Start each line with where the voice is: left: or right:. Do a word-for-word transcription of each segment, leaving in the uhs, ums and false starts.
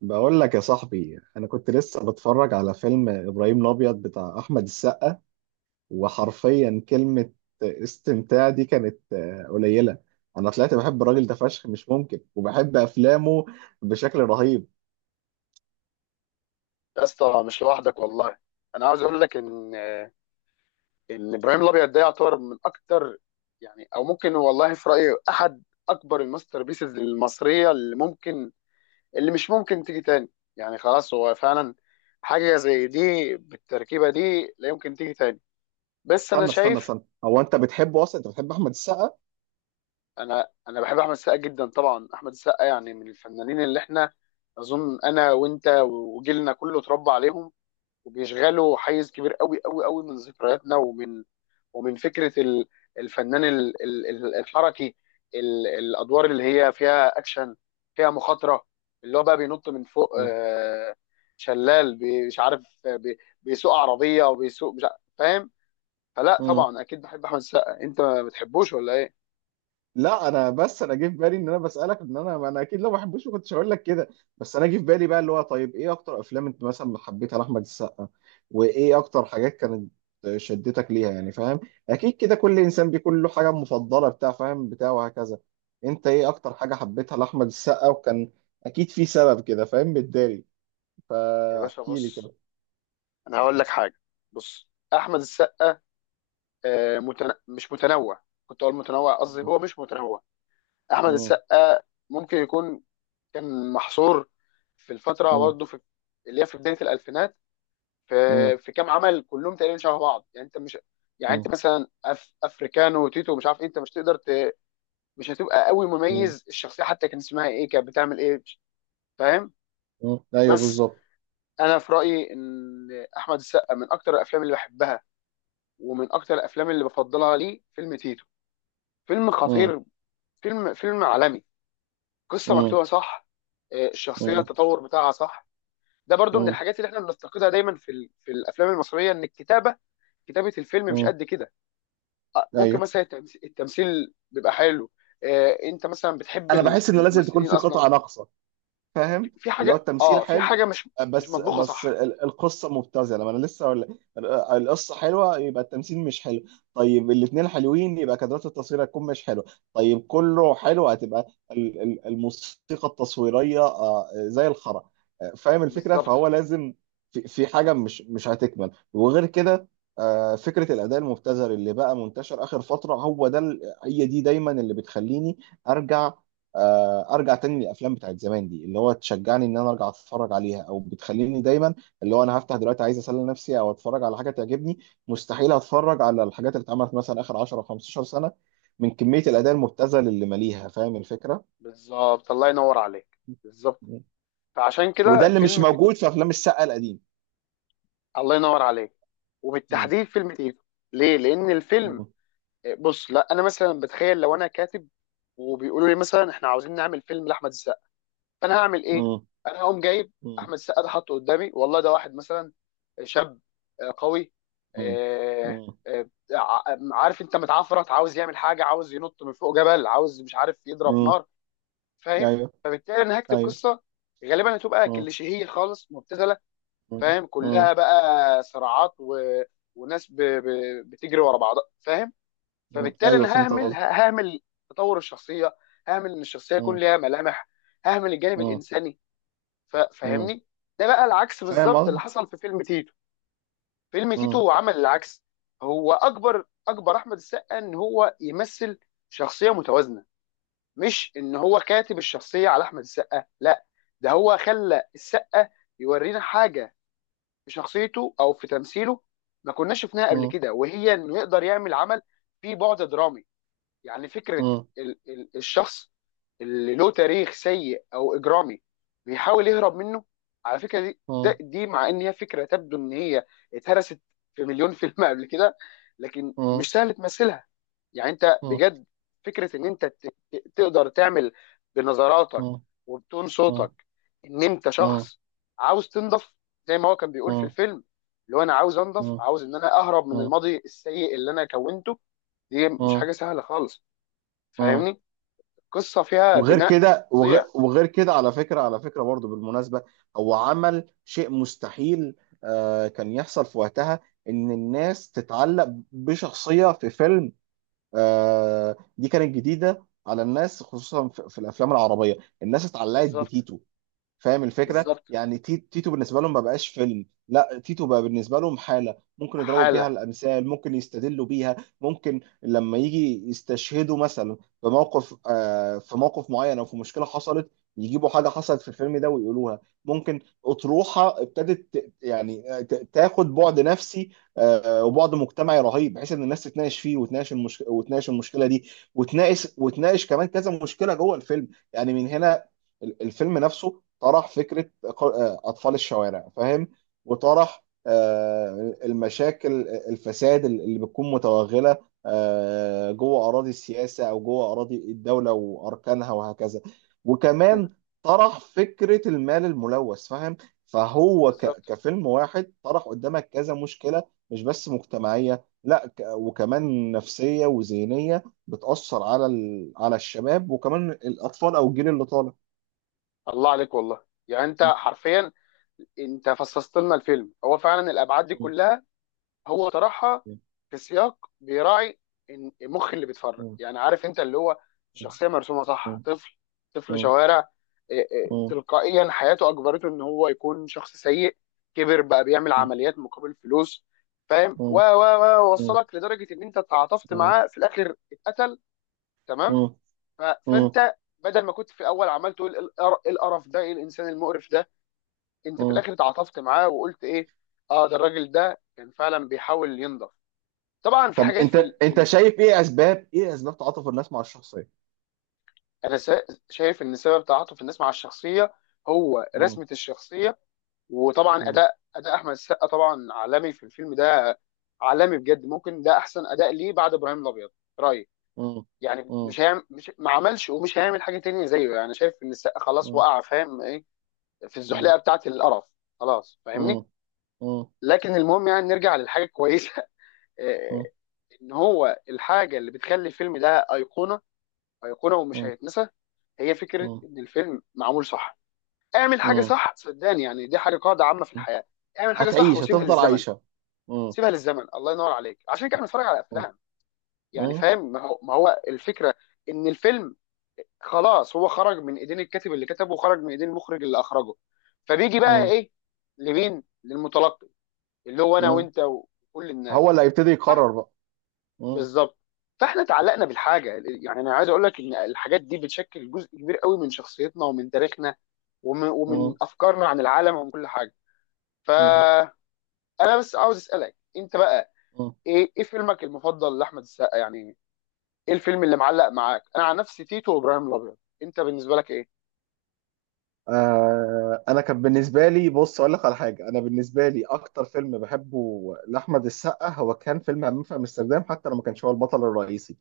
right: بقول لك يا صاحبي، انا كنت لسه بتفرج على فيلم ابراهيم الابيض بتاع احمد السقا. وحرفيا كلمة استمتاع دي كانت آه، قليلة. انا طلعت بحب الراجل ده فشخ، مش ممكن، وبحب افلامه بشكل رهيب.
left: يا اسطى، مش لوحدك والله. انا عاوز اقول لك ان ان ابراهيم الابيض ده يعتبر من اكتر، يعني او ممكن والله في رايي احد اكبر الماستر بيسز المصريه اللي ممكن، اللي مش ممكن تيجي تاني. يعني خلاص، هو فعلا حاجه زي دي بالتركيبه دي لا يمكن تيجي تاني. بس انا
right: استنى استنى
left: شايف
right: استنى هو انت بتحبه اصلا؟ انت بتحب احمد السقا؟
left: انا انا بحب احمد السقا جدا طبعا. احمد السقا يعني من الفنانين اللي احنا، اظن انا وانت وجيلنا كله، اتربى عليهم وبيشغلوا حيز كبير قوي قوي قوي من ذكرياتنا ومن ومن فكره ال- الفنان ال- ال- ال- الحركي، ال- الادوار اللي هي فيها اكشن، فيها مخاطره، اللي هو بقى بينط من فوق آه، شلال، بي- مش عارف، آه، بي- بيسوق عربيه وبيسوق مش عارف، فاهم؟ فلا
right: مم.
left: طبعا اكيد بحب احمد السقا. انت ما بتحبوش ولا ايه؟
right: لا انا بس انا جه في بالي ان انا بسالك، ان انا انا اكيد لو ما بحبوش ما كنتش هقول لك كده. بس انا جه في بالي بقى، اللي هو طيب، ايه اكتر افلام انت مثلا حبيتها لاحمد السقا؟ وايه اكتر حاجات كانت شدتك ليها؟ يعني فاهم، اكيد كده كل انسان بيكون له حاجه مفضله بتاع، فاهم، بتاع وهكذا. انت ايه اكتر حاجه حبيتها لاحمد السقا؟ وكان اكيد في سبب كده، فاهم متداري،
left: يا باشا
right: فاحكي لي
left: بص،
right: كده.
left: انا هقول لك حاجه. بص احمد السقا آه، متن... مش متنوع. كنت اقول متنوع، قصدي هو مش متنوع. احمد
right: مم.
left: السقا ممكن يكون كان محصور في الفتره،
right: مم.
left: برضه في، اللي هي في بدايه الالفينات، في
right: مم.
left: في كام عمل كلهم تقريبا شبه بعض. يعني انت مش، يعني انت
right: مم.
left: مثلا أف... افريكانو وتيتو مش عارف ايه، انت مش تقدر ت...، مش هتبقى قوي
right: مم.
left: مميز الشخصيه، حتى كان اسمها ايه كانت بتعمل ايه مش- فاهم؟
right: مم. ايوه
left: بس
right: بالظبط.
left: انا في رايي ان احمد السقا من اكتر الافلام اللي بحبها ومن اكتر الافلام اللي بفضلها ليه فيلم تيتو. فيلم
right: مم.
left: خطير، فيلم فيلم عالمي، قصه
right: مم.
left: مكتوبه صح، آه، الشخصيه
right: مم.
left: التطور بتاعها صح. ده برضو من
right: مم.
left: الحاجات اللي احنا بنفتقدها دايما في ال- في الافلام المصريه، ان الكتابه، كتابه الفيلم، مش
right: مم.
left: قد كده. آه، ممكن
right: ايوه.
left: مثلا التمس- التمثيل بيبقى حلو، آه، انت مثلا بتحب
right: انا
left: ال-
right: بحس ان لازم تكون
left: الممثلين
right: في
left: اصلا،
right: قطعه ناقصه، فاهم.
left: في
right: اللي هو
left: حاجه،
right: التمثيل
left: اه في
right: حلو
left: حاجه مش مش
right: بس
left: مطبوخه
right: بس
left: صح.
right: ال- القصه مبتذله، ما انا لسه ولا. القصه حلوه، يبقى التمثيل مش حلو. طيب الاثنين حلوين، يبقى كادرات التصوير هتكون مش حلوه. طيب كله حلو، هتبقى ال- ال- الموسيقى التصويريه آه، زي الخرا. آه، فاهم الفكره؟ فهو
left: بالظبط.
right: لازم في في حاجه مش مش هتكمل، وغير كده آه، فكره الاداء المبتذل اللي بقى منتشر اخر فتره، هو ده ال-، هي دي دايما اللي بتخليني ارجع. آه، ارجع تاني للافلام بتاعت زمان دي، اللي هو تشجعني ان انا ارجع اتفرج عليها، او بتخليني دايما اللي هو انا هفتح دلوقتي عايز اسلي نفسي او اتفرج على حاجه تعجبني، مستحيل اتفرج على الحاجات اللي اتعملت مثلا اخر عشرة او خمسة عشر سنه، من كميه الاداء المبتذل اللي ماليها. فاهم الفكره؟
left: بالظبط، الله ينور عليك، بالظبط.
right: م.
left: فعشان
right: وده
left: كده
right: اللي مش
left: فيلم تيتو.
right: موجود في افلام السقا القديم.
left: الله ينور عليك،
right: م.
left: وبالتحديد فيلم تيتو. ليه؟ لان الفيلم
right: م.
left: آه، بص، لا، انا مثلا بتخيل لو انا كاتب وبيقولوا لي مثلا احنا عاوزين نعمل فيلم لاحمد، انا هعمل ايه؟
right: م.
left: انا هقوم جايب
right: م.
left: احمد السقا ده، حاطه قدامي والله، ده واحد مثلا شاب، آه، قوي،
right: م.
left: آه،
right: م.
left: آه، آه، ع- عارف انت، متعفرت، عاوز يعمل حاجه، عاوز ينط من فوق جبل، عاوز مش عارف يضرب
right: م.
left: نار، فاهم؟
right: ايوه،
left: فبالتالي انا هكتب
right: ايوه.
left: قصه غالبا هتبقى
right: م.
left: كليشيهيه خالص مبتذله،
right: م.
left: فاهم؟
right: م.
left: كلها بقى صراعات و...، وناس ب... ب... بتجري ورا بعضها، فاهم؟
right: م.
left: فبالتالي
right: ايوه
left: انا
right: فهمت
left: ههمل
right: قصدي.
left: ههمل تطور الشخصيه، ههمل ان الشخصيه يكون ليها ملامح، ههمل الجانب الانساني، ف- فاهمني؟ ده بقى العكس
right: فاهم
left: بالظبط اللي
right: قصدك.
left: حصل في فيلم تيتو. فيلم
right: م.
left: تيتو عمل العكس. هو اكبر اكبر احمد السقا ان هو يمثل شخصيه متوازنه، مش ان هو كاتب الشخصيه على احمد السقا، لا، ده هو خلى السقا يورينا حاجه في شخصيته او في تمثيله ما كناش شفناها قبل
right: اه.
left: كده، وهي انه يقدر يعمل عمل فيه بعد درامي. يعني فكره
right: اه.
left: ال ال الشخص اللي له تاريخ سيء او اجرامي بيحاول يهرب منه. على فكره دي، ده-
right: اه.
left: دي مع ان هي فكره تبدو ان هي اتهرست في مليون فيلم قبل كده، لكن مش
right: اه.
left: سهل تمثلها. يعني انت
right: اه.
left: بجد، فكره ان انت ت- ت- تقدر تعمل بنظراتك
right: اه.
left: وبتون
right: اه.
left: صوتك ان انت
right: اه.
left: شخص عاوز تنضف، زي ما هو كان بيقول في
right: اه.
left: الفيلم، اللي هو انا عاوز انضف،
right: اه.
left: عاوز ان انا اهرب من
right: اه.
left: الماضي السيء اللي انا كونته. دي مش
right: اه.
left: حاجه سهله خالص،
right: اه.
left: فاهمني؟ القصه فيها
right: وغير
left: بناء
right: كده، وغير,
left: فظيع.
right: وغير كده على فكرة، على فكرة برضو بالمناسبة، هو عمل شيء مستحيل آه كان يحصل في وقتها، ان الناس تتعلق بشخصية في فيلم. آه دي كانت جديدة على الناس، خصوصا في, في الافلام العربية. الناس اتعلقت
left: بالظبط.
right: بتيتو. فاهم الفكره؟
left: بالظبط،
right: يعني تي- تيتو بالنسبه لهم ما بقاش فيلم، لا، تيتو بقى بالنسبه لهم حاله، ممكن يضربوا بيها
left: حاله.
right: الامثال، ممكن يستدلوا بيها، ممكن لما يجي يستشهدوا مثلا في موقف، آه، في موقف معين او في مشكله حصلت، يجيبوا حاجه حصلت في الفيلم ده ويقولوها. ممكن اطروحه ابتدت ت- يعني آه، ت- تاخد بعد نفسي آه، وبعد مجتمعي رهيب، بحيث ان الناس تتناقش فيه، وتناقش المشكله، وتناقش المشكله دي، وتناقش، وتناقش كمان كذا مشكله جوه الفيلم. يعني من هنا ال- الفيلم نفسه طرح فكرة ق- آه، أطفال الشوارع، فاهم. وطرح آه، المشاكل، الفساد اللي بتكون متوغلة آه، جوه أراضي السياسة، أو جوه أراضي الدولة وأركانها وهكذا، وكمان
left: مم.
right: طرح فكرة المال الملوث، فاهم. فهو ك-
left: بالظبط،
right: كفيلم واحد طرح قدامك كذا مشكلة، مش بس مجتمعية، لا، ك- وكمان نفسية وذهنية، بتأثر على ال- على الشباب وكمان الأطفال أو الجيل اللي طالع.
left: الله عليك والله. يعني انت حرفيا انت فصصت لنا الفيلم. هو فعلا الابعاد دي
right: مم.
left: كلها هو طرحها
right: مم.
left: في سياق بيراعي إن- المخ اللي بيتفرج،
right: مم.
left: يعني عارف انت اللي هو الشخصيه مرسومه صح،
right: مم.
left: طفل، طفل
right: مم.
left: شوارع، إيه إيه،
right: مم.
left: تلقائيا حياته اجبرته ان هو يكون شخص سيء، كبر بقى بيعمل
right: مم.
left: عمليات مقابل فلوس، فاهم؟ و
right: مم.
left: و و
right: مم.
left: وصلك لدرجه ان انت تعاطفت معاه في الاخر اتقتل. تمام؟
right: مم.
left: ف...
right: مم.
left: فانت بدل ما كنت في الاول عمال تقول إيه القر- إيه القرف ده، ايه الانسان المقرف ده، انت في
right: مم.
left: الاخر اتعاطفت معاه وقلت ايه، اه ده الراجل ده كان فعلا بيحاول ينضف. طبعا في
right: طب
left: حاجات
right: انت،
left: في ال... في
right: انت
left: ال...،
right: شايف ايه اسباب، ايه اسباب تعاطف الناس مع الشخصيه؟
left: انا سا- شايف ان سبب تعاطف الناس مع الشخصيه هو
right: مم.
left: رسمه الشخصيه. وطبعا
right: مم.
left: اداء اداء احمد السقا طبعا عالمي في الفيلم ده، عالمي بجد، ممكن ده احسن اداء ليه بعد ابراهيم الابيض، رايي.
right: مم.
left: يعني
right: مم.
left: مش هيعمل، مش ما عملش ومش هيعمل حاجه تانية زيه، يعني شايف ان السقا خلاص
right: مم.
left: وقع، فاهم ايه، في
right: مم.
left: الزحليقه بتاعه القرف، خلاص،
right: مم.
left: فاهمني؟
right: مم.
left: لكن المهم، يعني نرجع للحاجه الكويسه آه،
right: مم.
left: ان هو الحاجه اللي بتخلي الفيلم ده ايقونه، ايقونه ومش
right: مم.
left: هيتنسى، هي فكره ان الفيلم معمول صح. اعمل حاجه
right: مم.
left: صح، صدقني، يعني دي حاجه قاعده عامه في
right: مم.
left: الحياه، اعمل حاجه صح
right: هتعيش،
left: وسيبها
right: هتفضل
left: للزمن.
right: عايشه. مم.
left: سيبها للزمن، الله ينور عليك، عشان كده بنتفرج على
right: مم.
left: افلام. يعني
right: مم.
left: فاهم، ما هو ما هو الفكره ان الفيلم خلاص هو خرج من ايدين الكاتب اللي كتبه وخرج من ايدين المخرج اللي اخرجه، فبيجي بقى
right: مم.
left: ايه، لمين؟ للمتلقي، اللي هو انا
right: مم.
left: وانت وكل
right: هو
left: الناس.
right: اللي هيبتدي
left: صح،
right: يقرر بقى. مم.
left: بالظبط. فاحنا اتعلقنا بالحاجه، يعني انا عايز اقول لك ان الحاجات دي بتشكل جزء كبير قوي من شخصيتنا ومن تاريخنا ومن, ومن افكارنا عن العالم ومن كل حاجه.
right: مم.
left: فانا بس عاوز اسالك انت بقى،
right: مم.
left: ايه ايه فيلمك المفضل لاحمد السقا؟ يعني ايه الفيلم اللي معلق معاك؟ انا عن نفسي تيتو وابراهيم الابيض، انت بالنسبه لك ايه؟
right: آه، انا كان بالنسبه لي، بص اقول لك على حاجه، انا بالنسبه لي اكتر فيلم بحبه لاحمد السقا هو كان فيلم همام في امستردام، حتى لو ما كانش هو البطل الرئيسي.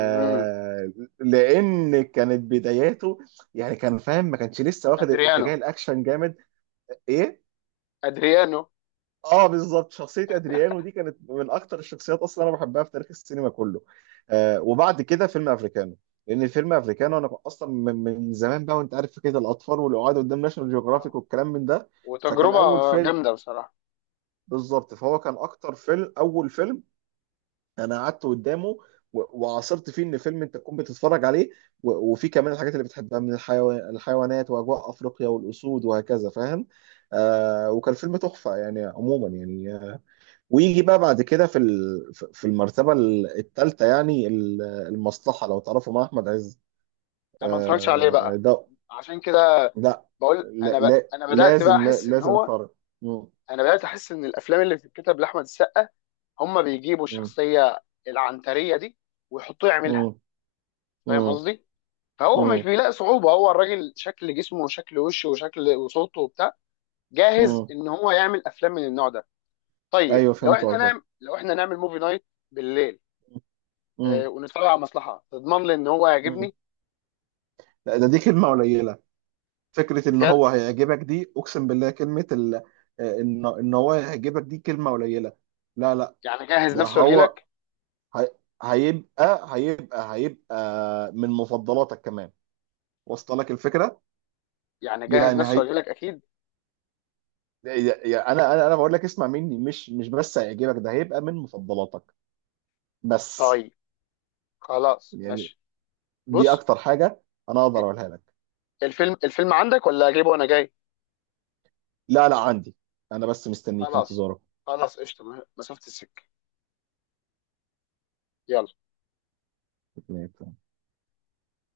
left: امم،
right: لان كانت بداياته، يعني كان، فاهم، ما كانش لسه واخد
left: ادريانو،
right: اتجاه الاكشن جامد. ايه؟
left: ادريانو.
right: اه بالظبط، شخصية ادريانو دي كانت من اكتر الشخصيات اصلا انا بحبها في تاريخ السينما كله. آه، وبعد كده فيلم افريكانو، لان الفيلم افريكانو انا اصلا من, من زمان بقى، وانت عارف فكرة الاطفال والقعاد قدام ناشونال
left: اه،
right: جيوغرافيك والكلام من ده. فكان
left: وتجربه
right: اول فيلم.
left: جامده بصراحه.
right: بالظبط، فهو كان اكتر فيلم، اول فيلم انا قعدت قدامه و- وعاصرت فيه ان فيلم انت تكون بتتفرج عليه، و- وفي كمان الحاجات اللي بتحبها من الحيوان، الحيوانات، واجواء افريقيا والاسود وهكذا، فاهم. آه، وكان فيلم تحفة يعني، عموما يعني. ويجي بقى بعد كده في ال- في المرتبة الثالثة يعني ال- المصلحة، لو تعرفوا، مع أحمد عز.
left: انا ما اتفرجتش عليه
right: آه،
left: بقى،
right: ده.
left: عشان كده
right: لا،
left: بقول
right: لا
left: انا ب...
right: لا-
left: انا بدات بقى
right: لازم، لا
left: احس ان
right: لازم
left: هو،
right: فرق. مم،
left: انا بدات احس ان الافلام اللي بتتكتب لاحمد السقا، هم بيجيبوا
right: مم،
left: الشخصيه العنتريه دي ويحطوه يعملها،
right: مم،
left: فاهم
right: مم،
left: قصدي؟ فهو مش
right: مم،
left: بيلاقي صعوبه، هو الراجل شكل جسمه وشكل وشه وشكل وصوته وبتاع، جاهز
right: مم.
left: ان هو يعمل افلام من النوع ده. طيب
right: أيوه
left: لو
right: فهمت
left: احنا
right: قصدك.
left: نعمل، لو احنا نعمل موفي نايت بالليل، آه،
right: مم،
left: ونتفرج على مصلحه تضمن لي ان هو
right: مم.
left: يعجبني
right: لا، ده دي كلمة قليلة. فكرة إن
left: بجد؟
right: هو هيعجبك دي، أقسم بالله، كلمة ال... آه، إن إن هو هيعجبك دي كلمة قليلة. لا لا
left: يعني جهز
right: ده
left: نفسه واجي
right: هو،
left: لك.
right: هي-، هيبقى هيبقى هيبقى من مفضلاتك كمان، وصل لك الفكره؟
left: يعني جهز
right: يعني
left: نفسه
right: هي...
left: واجي لك اكيد.
right: يعني انا انا انا بقول لك اسمع مني، مش مش بس هيعجبك، ده هيبقى من مفضلاتك. بس
left: طيب خلاص،
right: يعني
left: ماشي.
right: دي
left: بص،
right: اكتر حاجه انا اقدر اقولها لك.
left: الفيلم الفيلم عندك ولا اجيبه وانا جاي؟
right: لا لا عندي. انا بس مستنيك في
left: خلاص، خلاص، قشطه، مسافه السكه، يلا.
right: انتظارك.